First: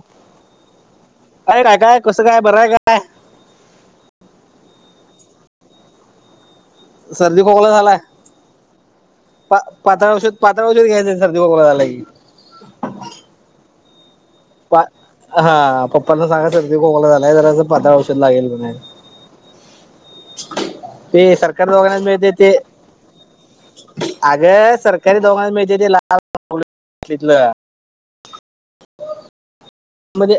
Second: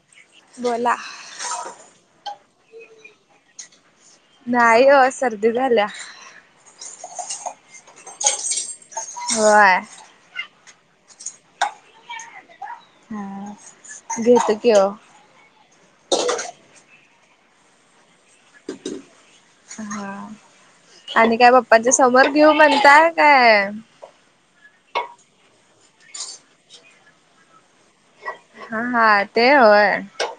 अफ. बोला. अय काय काय कसं काय बरंय काय? नाही अ सर्दी झाल्या. सर्दी खोकला झालाय पा होय. पातळऔषत पात्रा वजर घ्याय सर्दी बोला झाला. हा घेत. हा पप्पना सांगा तर त कोकला झालाय ज असं पातळ औषध लागेल. हा ते आणि काय सरकारी बाप्पांच्या दवाखान्यात समोर घेऊ म्हणता काय? अग सरकारी दोघांना मिळते ते लाल तथलं. हा हा ते होय. म्हणजे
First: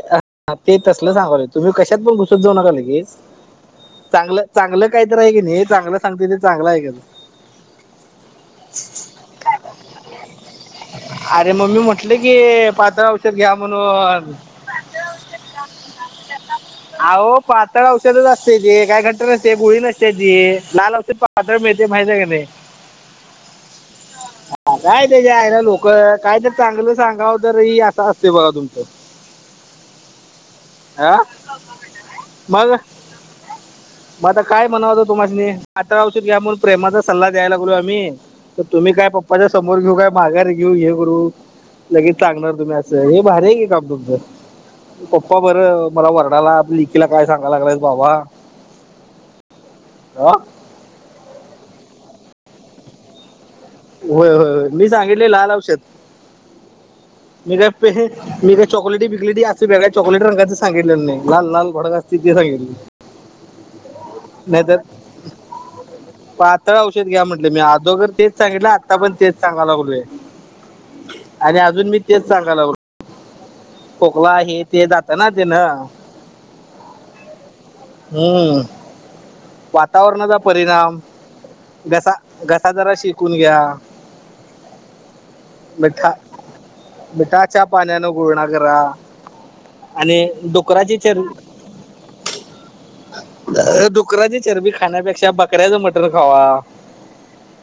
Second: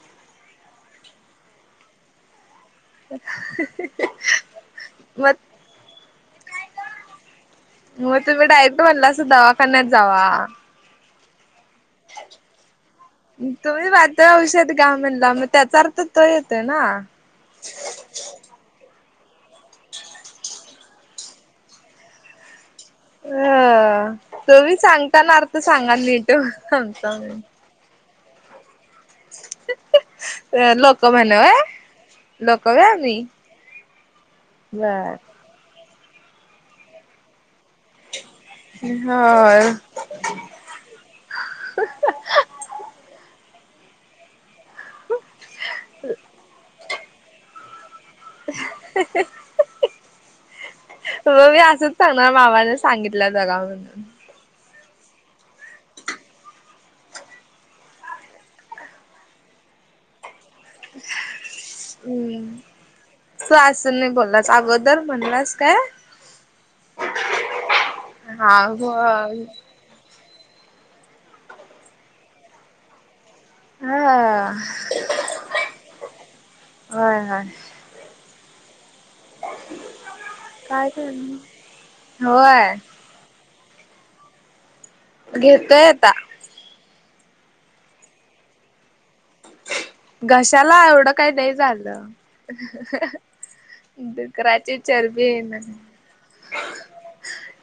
ते तसलं सांगा तुम्ही कशात पण घुसत जाऊ नका लगेच चांगलं चांगलं काहीत आहे मग की नाही चांगलं सांगते ते चांगलं आहे का? मग तुम्ही डायरेक्ट म्हणला अस दवाखान्यात जावा. अरे मम्मी म्हटलं की पात्र औषध घ्या म्हणून गा म्हला मग त्याचा अर्थ तो येते ना. अहो पातळ औषधच असते त काय घंट नसते गुळी नसते ती लाल औषध पातळ मिळते माझ्या सग नाही. [unintelligible] अ आ तुम्ही काय सांगताना त्याच्या आहे अर्थ ना लोक सांगा नीट कायत चांगलं सांगता सांगा मी. तरर असते बघा तुमचं? हा मग लोक. मग आता काय म्हणावतं बर. तुमशी आात्ररावशीत घ्या म्हणून प्रेमाचा सल्ला द्यायला लागलो आम्ही तर तुम्ही काय पप्पाच्या होय समोर घे का? माघार घेऊ हे करू लगेच सांगणार तुम्ही असं हे भारी आहे घे काम तुमचं? पप्पा बरं मला वरडाला आपल्या लेकीला काय सांगायला लागलायत बाबा. हा? [unintelligible] म मी असंच सांगणार मामाने सांगितलं जगा म्हणून होय होय मी सांगितले लाल औषध मे प मे चॉकलेटी बिकघली अस बेगा चॉकलेट रंगाच सांगितले नाही लाल लाल भडक असतील ते सांगितले. तो असून नाही बोललास अगोदर म्हणलास काय? पातळ औषध घ्या म्हटलं मी अदोघर तेच हा सांगितलं हो आता पण तेच सांगाला लागलोय. आणि अजून मी तेच सांगायलावत. खोकला हा हे ते जात ना तेन होय होय. हम्म. वातावरणाचा काय परिणाम करणार घसा घसा होय जराशी चकून घ्या घेतोय आता. मिठ्ठा मिठाच्या पाण्यानं गुळण्या करा. आणि डुकराची चर ते झालं. [unintelligible] डुकराची चरबी खाण्यापेक्षा बकऱ्याच मटण खावा.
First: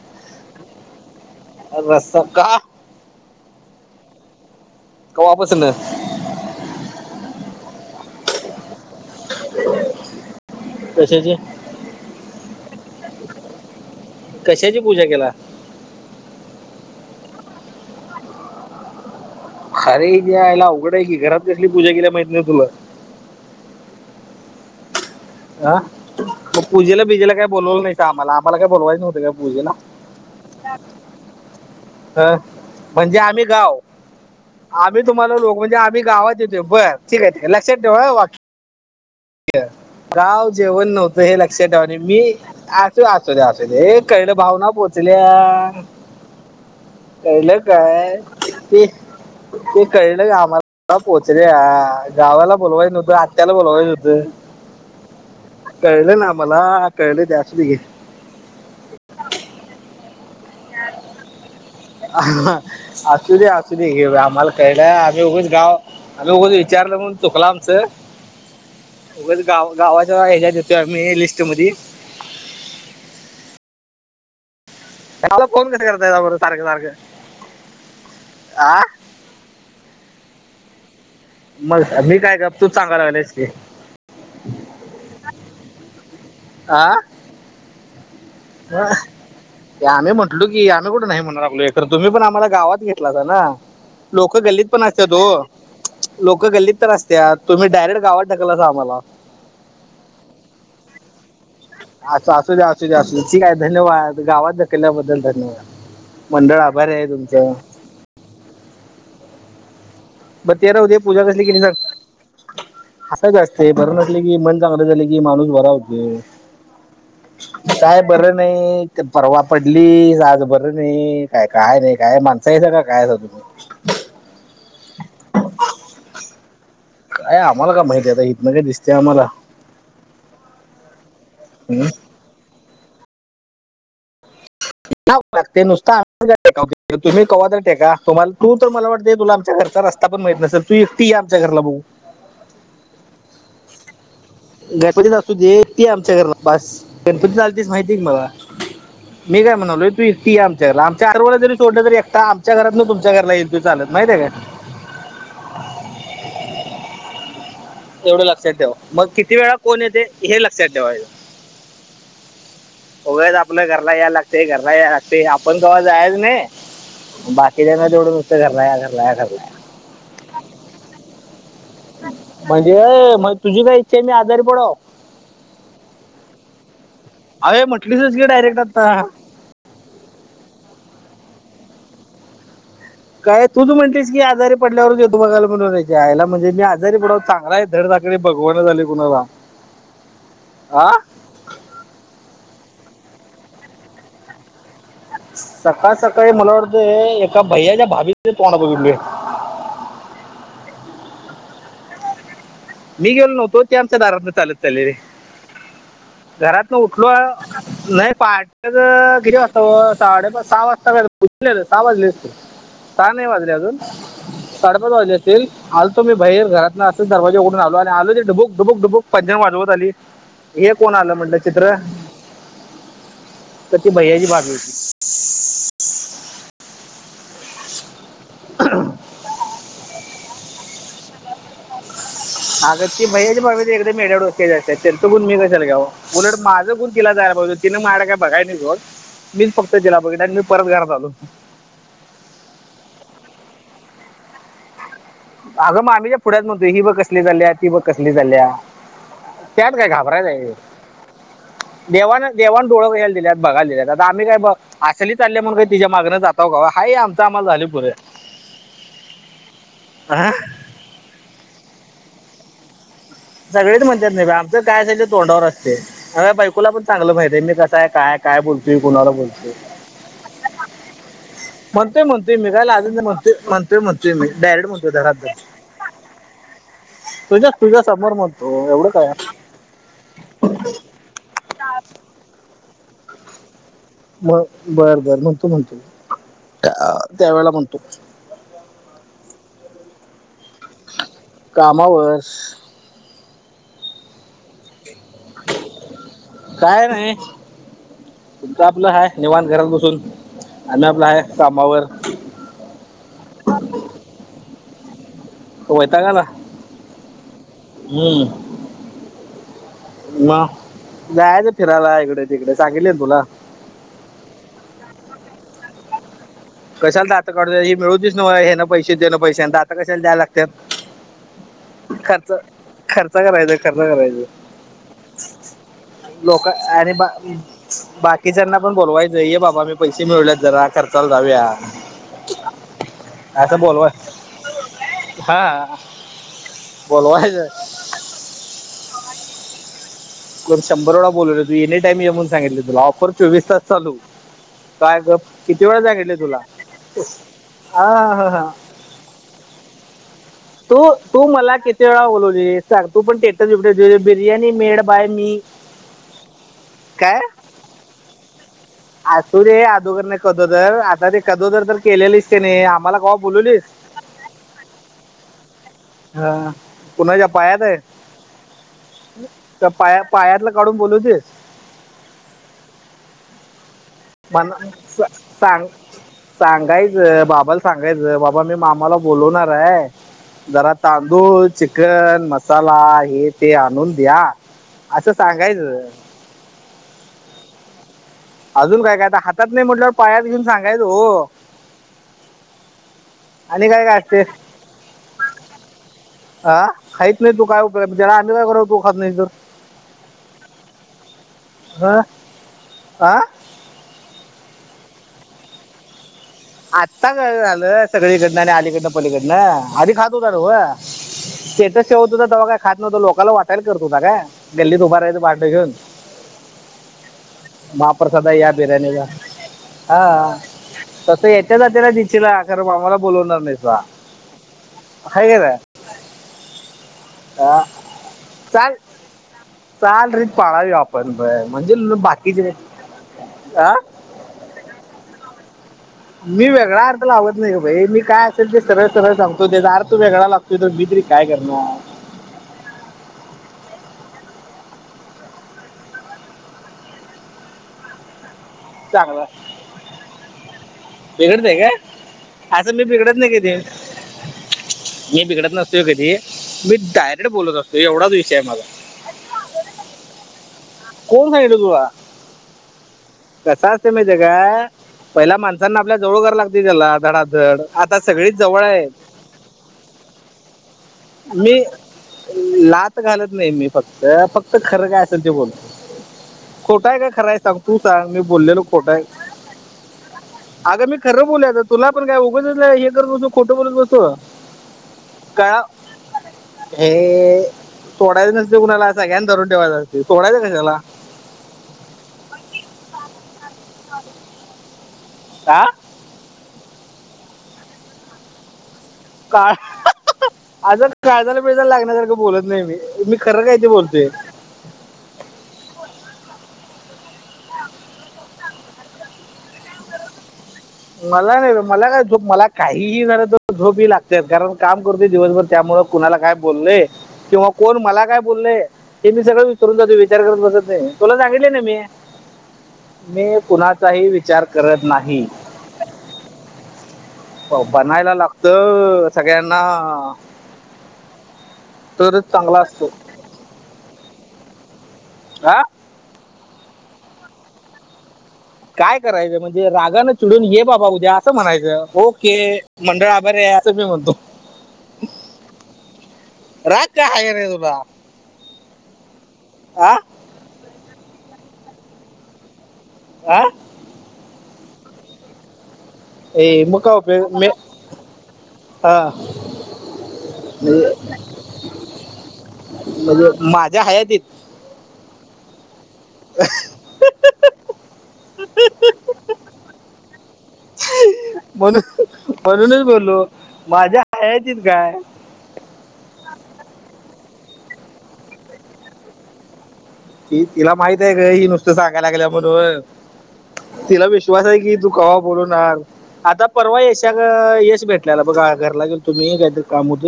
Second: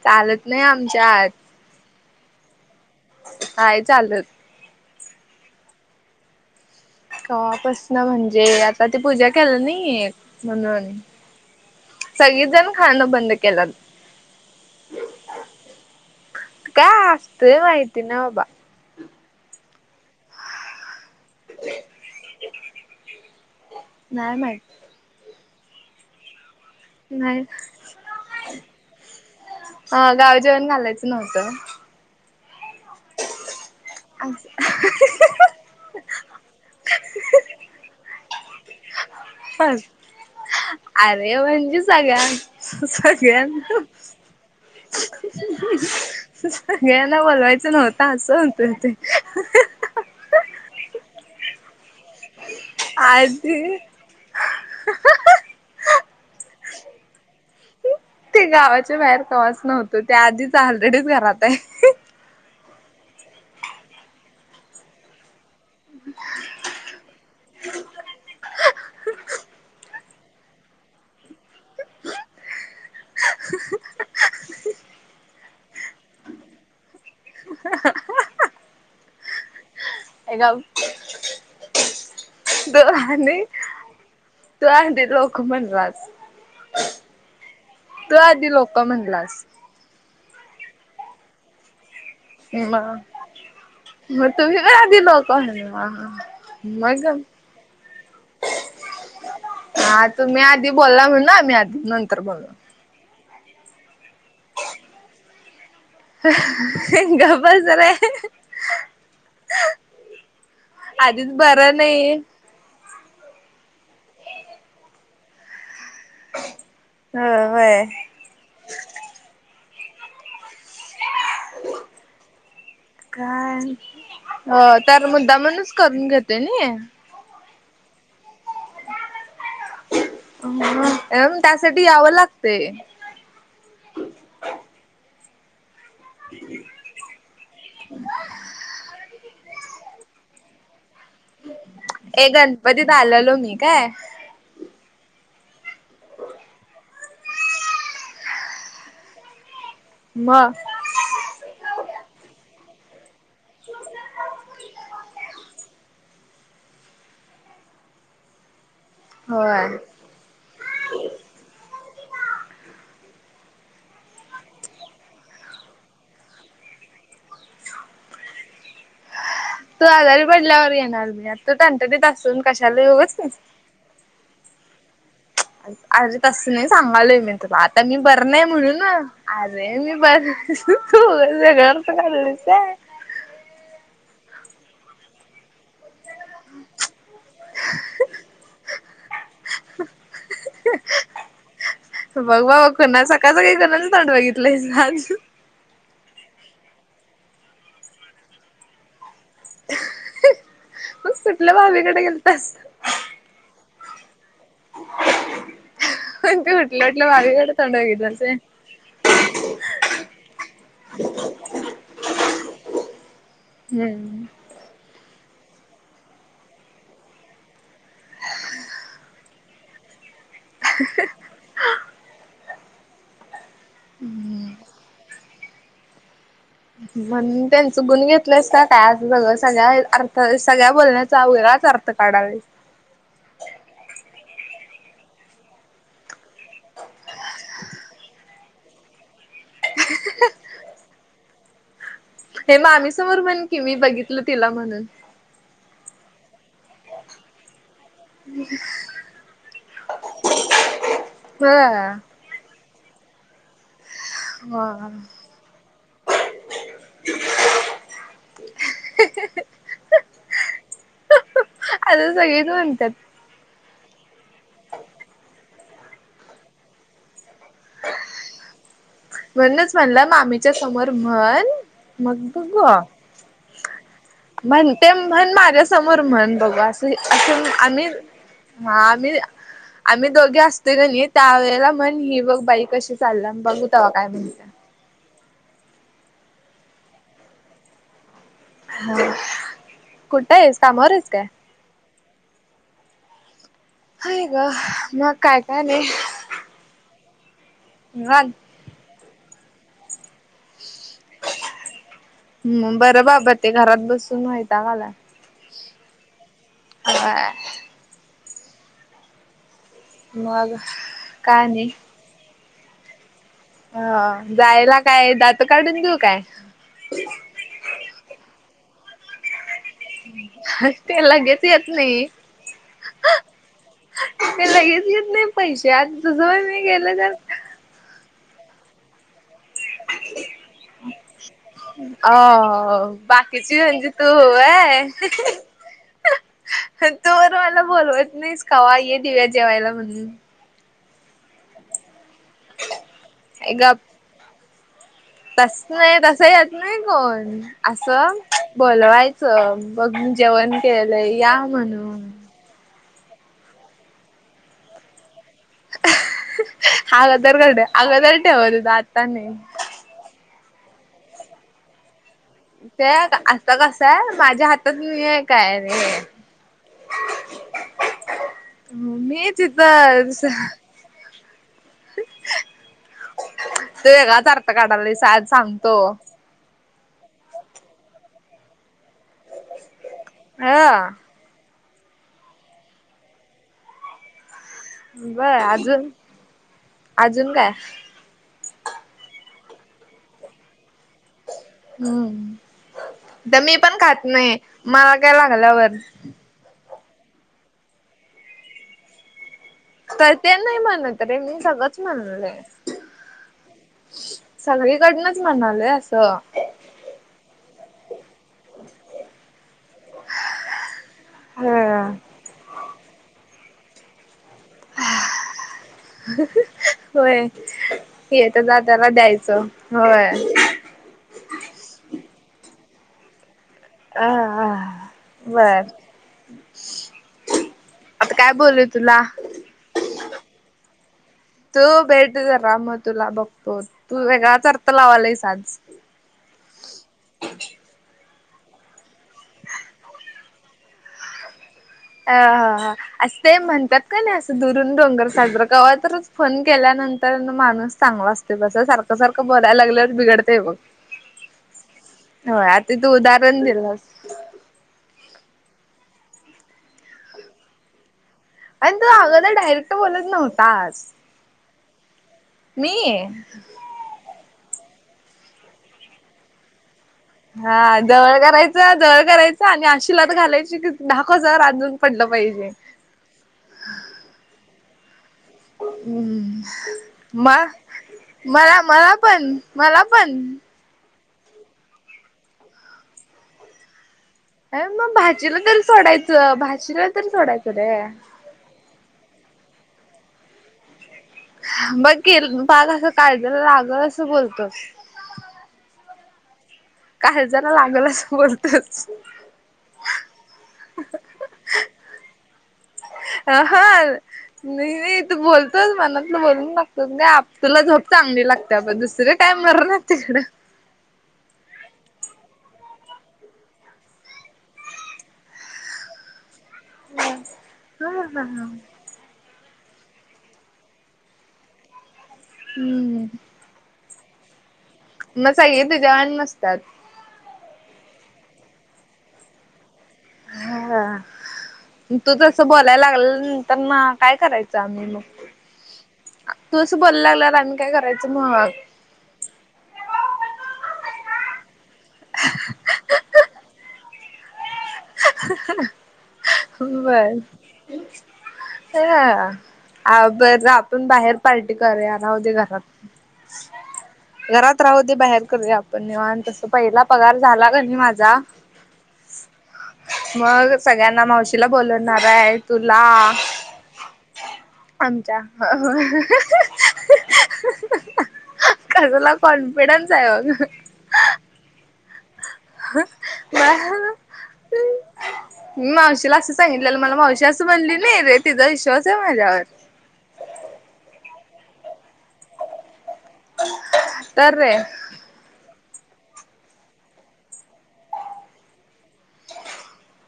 चालत नाही आमच्यात अ रस का? नाय चालत. काव्वा पसन कपसन म्हणजे आता ते पूजा केल नाही म्हणून कशाची सगळी जण खाणं बंद केलं कशाची पूजा केला काय असतंय माहिती ना अरे हिचा आयला अवघड आहे की घरात कसली पूजा केल्या माहित नाही तुला नाही माहित ह मग पूजेला बीजेला नाही काही बोलवलं नाही का आम्हाला आम्हाला काय बोलवायच नव्हत का पूजेला ह गाव जेवण घालायचं नव्हतं अं म्हणजे आम्ही गाव अस [unintelligible] मी तुम्हाला लोक म्हणजे आम्ही गावात येतोय बर ठीक आहे लक्षात ठेऊ वाकी फर [unintelligible] राव जेवण नव्हतं हे लक्षात ठेवाण मी सगळ्यां आसू असो दे अस सगळ्यांना दे कळलं भावना पोत तल्या सगळ्यांना कळलं बोलवायचं नव्हतं काय असं होतं ते ते कळलं आमला पोचल्या गावाला बोलवायच नवत आत्याला आधी बोलवायचं होतं कळलं ना मला कळले ते असुदे घे ते गावाच्या बाहेर कवाच नव्हतो त्या आधीच ऑलरेडीच घरात आहे असू दे असू दे घ आम्हाला कळलं आम्ही उघच गाव उगच विचारलं म्हणून चुकल आमचं उगच गा गावाच्या हच्यात येतोय आम्ही लिस्ट मध मला फोन कस करताय बरं सारखं सारखं ह हे गाव. मग मी काय कर. तो आणि तो अ लोक म्हणलास आ तू आधी लोक ह म्हणलास आम्ही म्हटलो कि आम्ही कुठं नाही म्हणून राखलो एखरं तुम्ही पण आम्हा गावात मग घेतला असा ना मग लोकं तुम्ही गल्लीत पण आधी असत्यात लोक ओ म्हणला लोक गल्लीत तर मग असत्यात तुम्ही डायरेक्ट गावात टाकलंसा आम्हाला. हा तुम्ही आधी बोलला म्हण आम्ही आधी नंतर अस बोललो असू द असू द्या असू दे ठीक आहे धन्यवाद गावात ढकल्याबद्दल धन्यवाद मंडळ आभारी आहे तुमचे तररहे हे बर ते राहू दे पूजा आधीच कसली केली सांग. बरं नाही अस च असते बरं नसले की मन चांगलं झाले की माणूस बरा होतो हो होय. काय बरं नाही परवा पडली आज बर अर नाही काय काय नाही काय माणसां सग का काय तुम्ही हो तर मुद्दामणूच करून घेते नी काय आम्हाला का माहितीय आता हितन काय दिसतेय आम्हाला त्यासाठी हं? यावं लागते [unintelligible] आम्हीे तुम्ही क्हा तर टेका तुम्हाला तू तर मला वाटते तुला आमच्या घरचा रस्ता पण माहीत नसेल पीरती आमच्यात. ए गणपतीत आलेलो मी काय गणपतीत असू दे ती आमच्या घरला बस गणपती आलतीस माहितीय की मला मी काय म्हणालोय तू एकटी ये मग आमच्या घरी लांब चार वळे जरी सोडलं तरी एकटा आमच्या घरात ना तुम घरला येल चालत माहितय काय एवढं लक्षात ठेव मग किती वेळा होय. कोण येते हे लक्षात ठेवायचं उगाच आपल्याच घरा ला या लागते घरला या लागते आपण कवा जायच नाही बाकीच्याना तेवढं नुतं घरलाय या घरला घरलाय तू आजारी पडल्यावर येणार मी आ तो तणटडीत असून कशाला येऊच नाही नी आजारी पडाव अरे तसं नाही सांगालोय मी तुला अरे आता मी म्हटलीसच बर की नाही डायरेक्ट म्हणून आता अरे मी बर त घरच काच काय तूझू म्हणतेस की आजारी पडल्यावरचेत तू बघाला म्हणूनय च्या आई ला म्हणज मी आजारी पडाव म धड साकडी बगवाण झाली कुणाला आ बघ बा ब कणा सकाळचं काही कणाच तड बघितलंयज सकाळ सकाळी मला वाटतं एका भैया्याच्या भाभीचे तोंड बघितल मग सुटलं भावीीकडे गेलतस मी गेलो नव्हतो तेआमच्या दरात चालत रे ते घरात ना उठलं उठलं उठलो भाभीकडे तोंड लय बघितलंच. पाठ गिरी वाजता साडेपाच सहा वाजता सहा वाजले अस सहा नाही वाजले हम्म साडेपाच वाजले असतील आलतो मी बाहेर घरातन असच दरवाजा उघडून ल आणि आलो ढबुक बक ढबक पंजा वाजवत आली हे कोण आलं म्हटलं चित्र त्या त भैयाची बाजलीची म्हणून त्यांचं गुण घेतलंयस का काय अस सगळ सगळ्या तर सगळ्या बोलण्याचा वेराच अर्थ काढावे अगं ती भै्याच बा एकदा मे्या डोक्या जा असत तर तो बण मी कशला गां उलट माझं गुण केला जायला पाहिज तिनने माझड काय बघाय नाहीोड मीच फक्त जिला बघित आणि मी परत घरण्यात आलो हे मामी समोर म्हण की मी बघितल तिला म्हणून अगंग आम्हीच्या फ पुढ्यात म्हणतो ही बघ कसली झाली आहे ती ब कसली ल्या त्यात काय घाबरायच आहे ह देवाना देवा डोळ घला दित बघाय दिले आम्हीय ब हा. असली चाल म्हग तिच्या मागने जाता का हा आमं आम्हाला झाली पुरे आ आता सगळेच म्हणतात सगळेच म्हणतात नाही बा आमच काय असाल तोंडावर असते बायकोला पण चांगलं माहितीिते मी कसय काय काय बोलतोय कुणाला बोलतोय म्हणूनच म्हणलं मामीच्या समोर म्हण म्हणतोय मग म्हणतोय मी काय बघू लाजून नाही म्हणतोय म्हणतोय म्हणतोय मी डायरेक्ट म्हणतोय म्हणते घरात म्हण जाऊन. माझ्या समोर म्हण बघ असं तुझ्या तुझ्या आम्ही समोर म्हणतो हा एवढं काय आम्ही आम्ही दोघे असते ग नाही त्या वेळेला म्हण ही बघ बाई कशी चालला बघ म बर बर म्हणतो म्हणतो त्या त्यावेेला म्हणतो ह कुठं आहेस कामार आहेस काय कामावर हाय ग मग काय का नाही काय नाही हा आपलं हा निेवाण घरात बसून आ्ही आपला हा कामावर हम् बरं बाबा ते घरात बसून व्हायता काला होयता का ह हम्म मग काय जायचं नाही. फिरायला इकडे तिकडे सांगितले ना तुला ह जायला काय दात काढून घेऊ काय कशालाात मिळूतीच ना हे पैसे दें पैसे कशा द्याय लागत ते लगेच येत नाही. खर्च खर्च करायच खर्च करायच ते लगेच येत नाही पैसे आज तुझं होय लोक मी आणि गेलं तर बाकीच्यांना पण बोलवायचंय ये बाबा मी पैसे मिळवल्यात जरा खर्चाला जाऊया अ असं बाकीची म्हणजे बोलवाय तू होऊय हा तो बोलवायचं मला बोलवत नाहीस कावा ये दिव्या जेवायला म्हणून शंभरवेळां बोललो तूं एनी टाईमं येऊं सांगितलं तुलां ऑफर चोवीस तासं चालूं कायं गं तसं नाहीं तसं येतं नाहीं कोणं हा असं हा हा बोलवायचं बघं जेवणं तू केलंय तू यां मला किती म्हणूंन वेळा बोलवली सांग तू पणं टेटव बिर्याणी मेड बांय मी आंग तर्र करंडे आगोदर ठेवायचां अंसू रे अदोगर नाहीं कदोदर आतां ते कदोदर तरं केलेलेस कां नाहीं आम्हांला केव्हां बोलवलीसं तरं माझ्यां हात तरं ते हे कायं रे हां हां पुन्हांच्यांया पांयातं आहे मी पायां पायातंल काढूंन बोलवतेसं ते वेगळाचं अर्थ मला काढायलां नाहीं सा- सांज सांग सांगतो सांगायचं बाबांला सांगायचं बाबां मी मामालां बोलवणारं आहे ह जरां तां तूं चिकन मसांला हे ते आंणून द्यां असं सांगायचं अजूंन कायं अजूंन कायं कायतां हातांत नाहीं म्हटलंवर पांयातं घेऊन सांगायचं हो हम्मं मी आणि पणं काय काय खातं असते नाहीं मागं लागल्यांवर अ खाहीतं नाहीं तूं कायं रां कायं करां तूं खातं नाहीं तरं तरं ते नाहीं म्हणतं रे मी सगळंचं हा? म्हणलं. हा? सगळी ईकडनंच म्हणांलेय असं. आत्तां गं झालं सगळीकडनं आणि अलीकडनं पलीकडनं आधी खातं होतां नं तेेतचं ह शेवंत होतां ते कायं खातं नव्हतं. लोकांला वाटयलां करतं होतां. कां गल्लीत उंभार वाटंगतं होयं हे महाप्रसादा तरं या जातालां बिर्याणीला द्यायचं होयं. हा तसं येत्यां जांते नां दिशलां खंरा आम्हांला बोलणारं नाहीं. आह आह बरं तुला चांल रीत पाळांवी आपणं. बरं बरं म्हणंजे तू तुझं पाकीट अं तूं वेगळांचं अर्थ लावंला आहे. सांज मी वेगळां अर्थ लावतं नाहीं कां भाई मी कायं असेल ते सरळं सरळं सांगतो ते यांचा अर्थ वेगळां लागतो. ते तरं मी तरी कायं करणारं अ. हां. हं. असं ते म्हणतांत की नाहीं असं दुरूंन डोंगरं सांजर केवां तरचं फोन केल्यानंतर माणूंस चांगला असतो. ते बसं सारखं सारखं चांगला सारखं बोलायलां लागल्यांवर बिघडते. हो बिघडतंय हो का असं आतां मी तूं बिघडत नाही उदाहरणं कधी दिलंस. मी बिघडतं नसतोय कधी मी डायरेक्ट बोलतं असतो. एवढाचं विषय माझां तो गो अगो दरं डायरेक्टं बोलतं नव्हताचं कोणं सांगीत तुलां मी हे कंस असतें माहितं आहे कां पहिल्यां माणसांना आपल्यां जवळं करावं लागतं. कुठं चाललायं जरां जळं हा आतां जवळ सगळीचं जवंळ करायचं आहे. जवळ करायचं आणि अशिलांत घालांयची की दहाकजांर अजूंन पडलां पाहिजे. घालतं नाहीं मी फक्तं फक्तं खरं कायं असेलं ते बोलतो. खोटं आहे का म खरं आहे मंग सांग तू सांग मी मलां बोललेलो खोटं मलां आहे पणं मलां पणं. अगं मी खरं बोलतो तुलां पणं कायं उघचं हे खोटं बोलतं होतो नाहींतरं भाचीलां तरी सोडायचं. भाजीला तरी सोडायचं रे सोडायचं नसतं कुणालां सगळ्यांना धरूंन ठेवायचं असतं सोडायचं कशालां. [unintelligible] कां. काळजालालागल असं बोलत तो. का आज काळजाला लागण्यासारखं बोलत नाही मी. मी अ खरं हा कायते बोलतो. नाही नाही तू बोलतोच मनातलं बोलून लागतो. नाही आप तुला झोप चांगली लागते. आपण दुसऱ्या टाईमवरर ना [unintelligible] मला. मला काय मला काही हीकेलं तरी झोपही लागते. कारण काम करून दिवसभर दमतो. कुणाला काय बोललय किंवा कोण हा मला काय हा बोललेय. ते मी सगळं विसरून जातो विचार करत बसत नाही तुला सांगितले ना मी. हम्म मी कुणाचाही विचार करत नाही. का येत ान मस्त [unintelligible] त्या बघायला लागतं. सगळ्यांना. ह. तू तरच तस चांगला बोलायला असतो लागल. त्यांना काय करायचं. आम्ही मग हा तूं असं बोलांयलां लागलां आम्हीं कायं करायचं मंग कायं करायचं म्हणजे रागानं चिडूंन ये बाबां उद्यां असं म्हणायचं. ओके मंडळ आभारी आहे. असं मी म्हणतो. बस राग काय आहे रे तुला [unintelligible] ह हा आ ब आपण बाहेर पार्टी करुयात राहूदेत घरात. हा घरात राहू दे बाहेर करू आपण निवांत अस ए मग पहिला काय पगार उपयोग? झाला मे- का नाही माझा. हा मग म्हणजे सगळ्यांना मावशीला बोलवणार आहे तुला. हयादीत. आमच्या. कसला कॉन्फिडन्स आहे बघ. म्हणून म्हणूनच बोललो बघ माझ्या हयातीत काय. मी मावशीला असं सांगितलेलं मला मावशी असं बोलली नाही रे तिचा विश्वास आहे माझ्यावर. कि तिला माहित आहे ग ही नुसतं सांगायला लागल्या म्हणून तिला तर विश्वास आहे रे कि तू कवा बोलवनार ना. आता परवा यशा यश भेटलेला बघा घरला गेलतो मी काहीतरी काम होत.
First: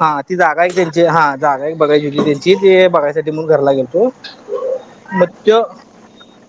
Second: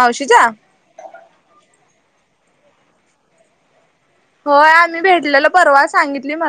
हा ती जागा एक त्यांची हा जागा एक बघायची होती त्यांची ते बघायसाठी म्हणून घरला गेलतो. होय आम्ही मग भेटलेलं त्यो परवा सांगितली मला.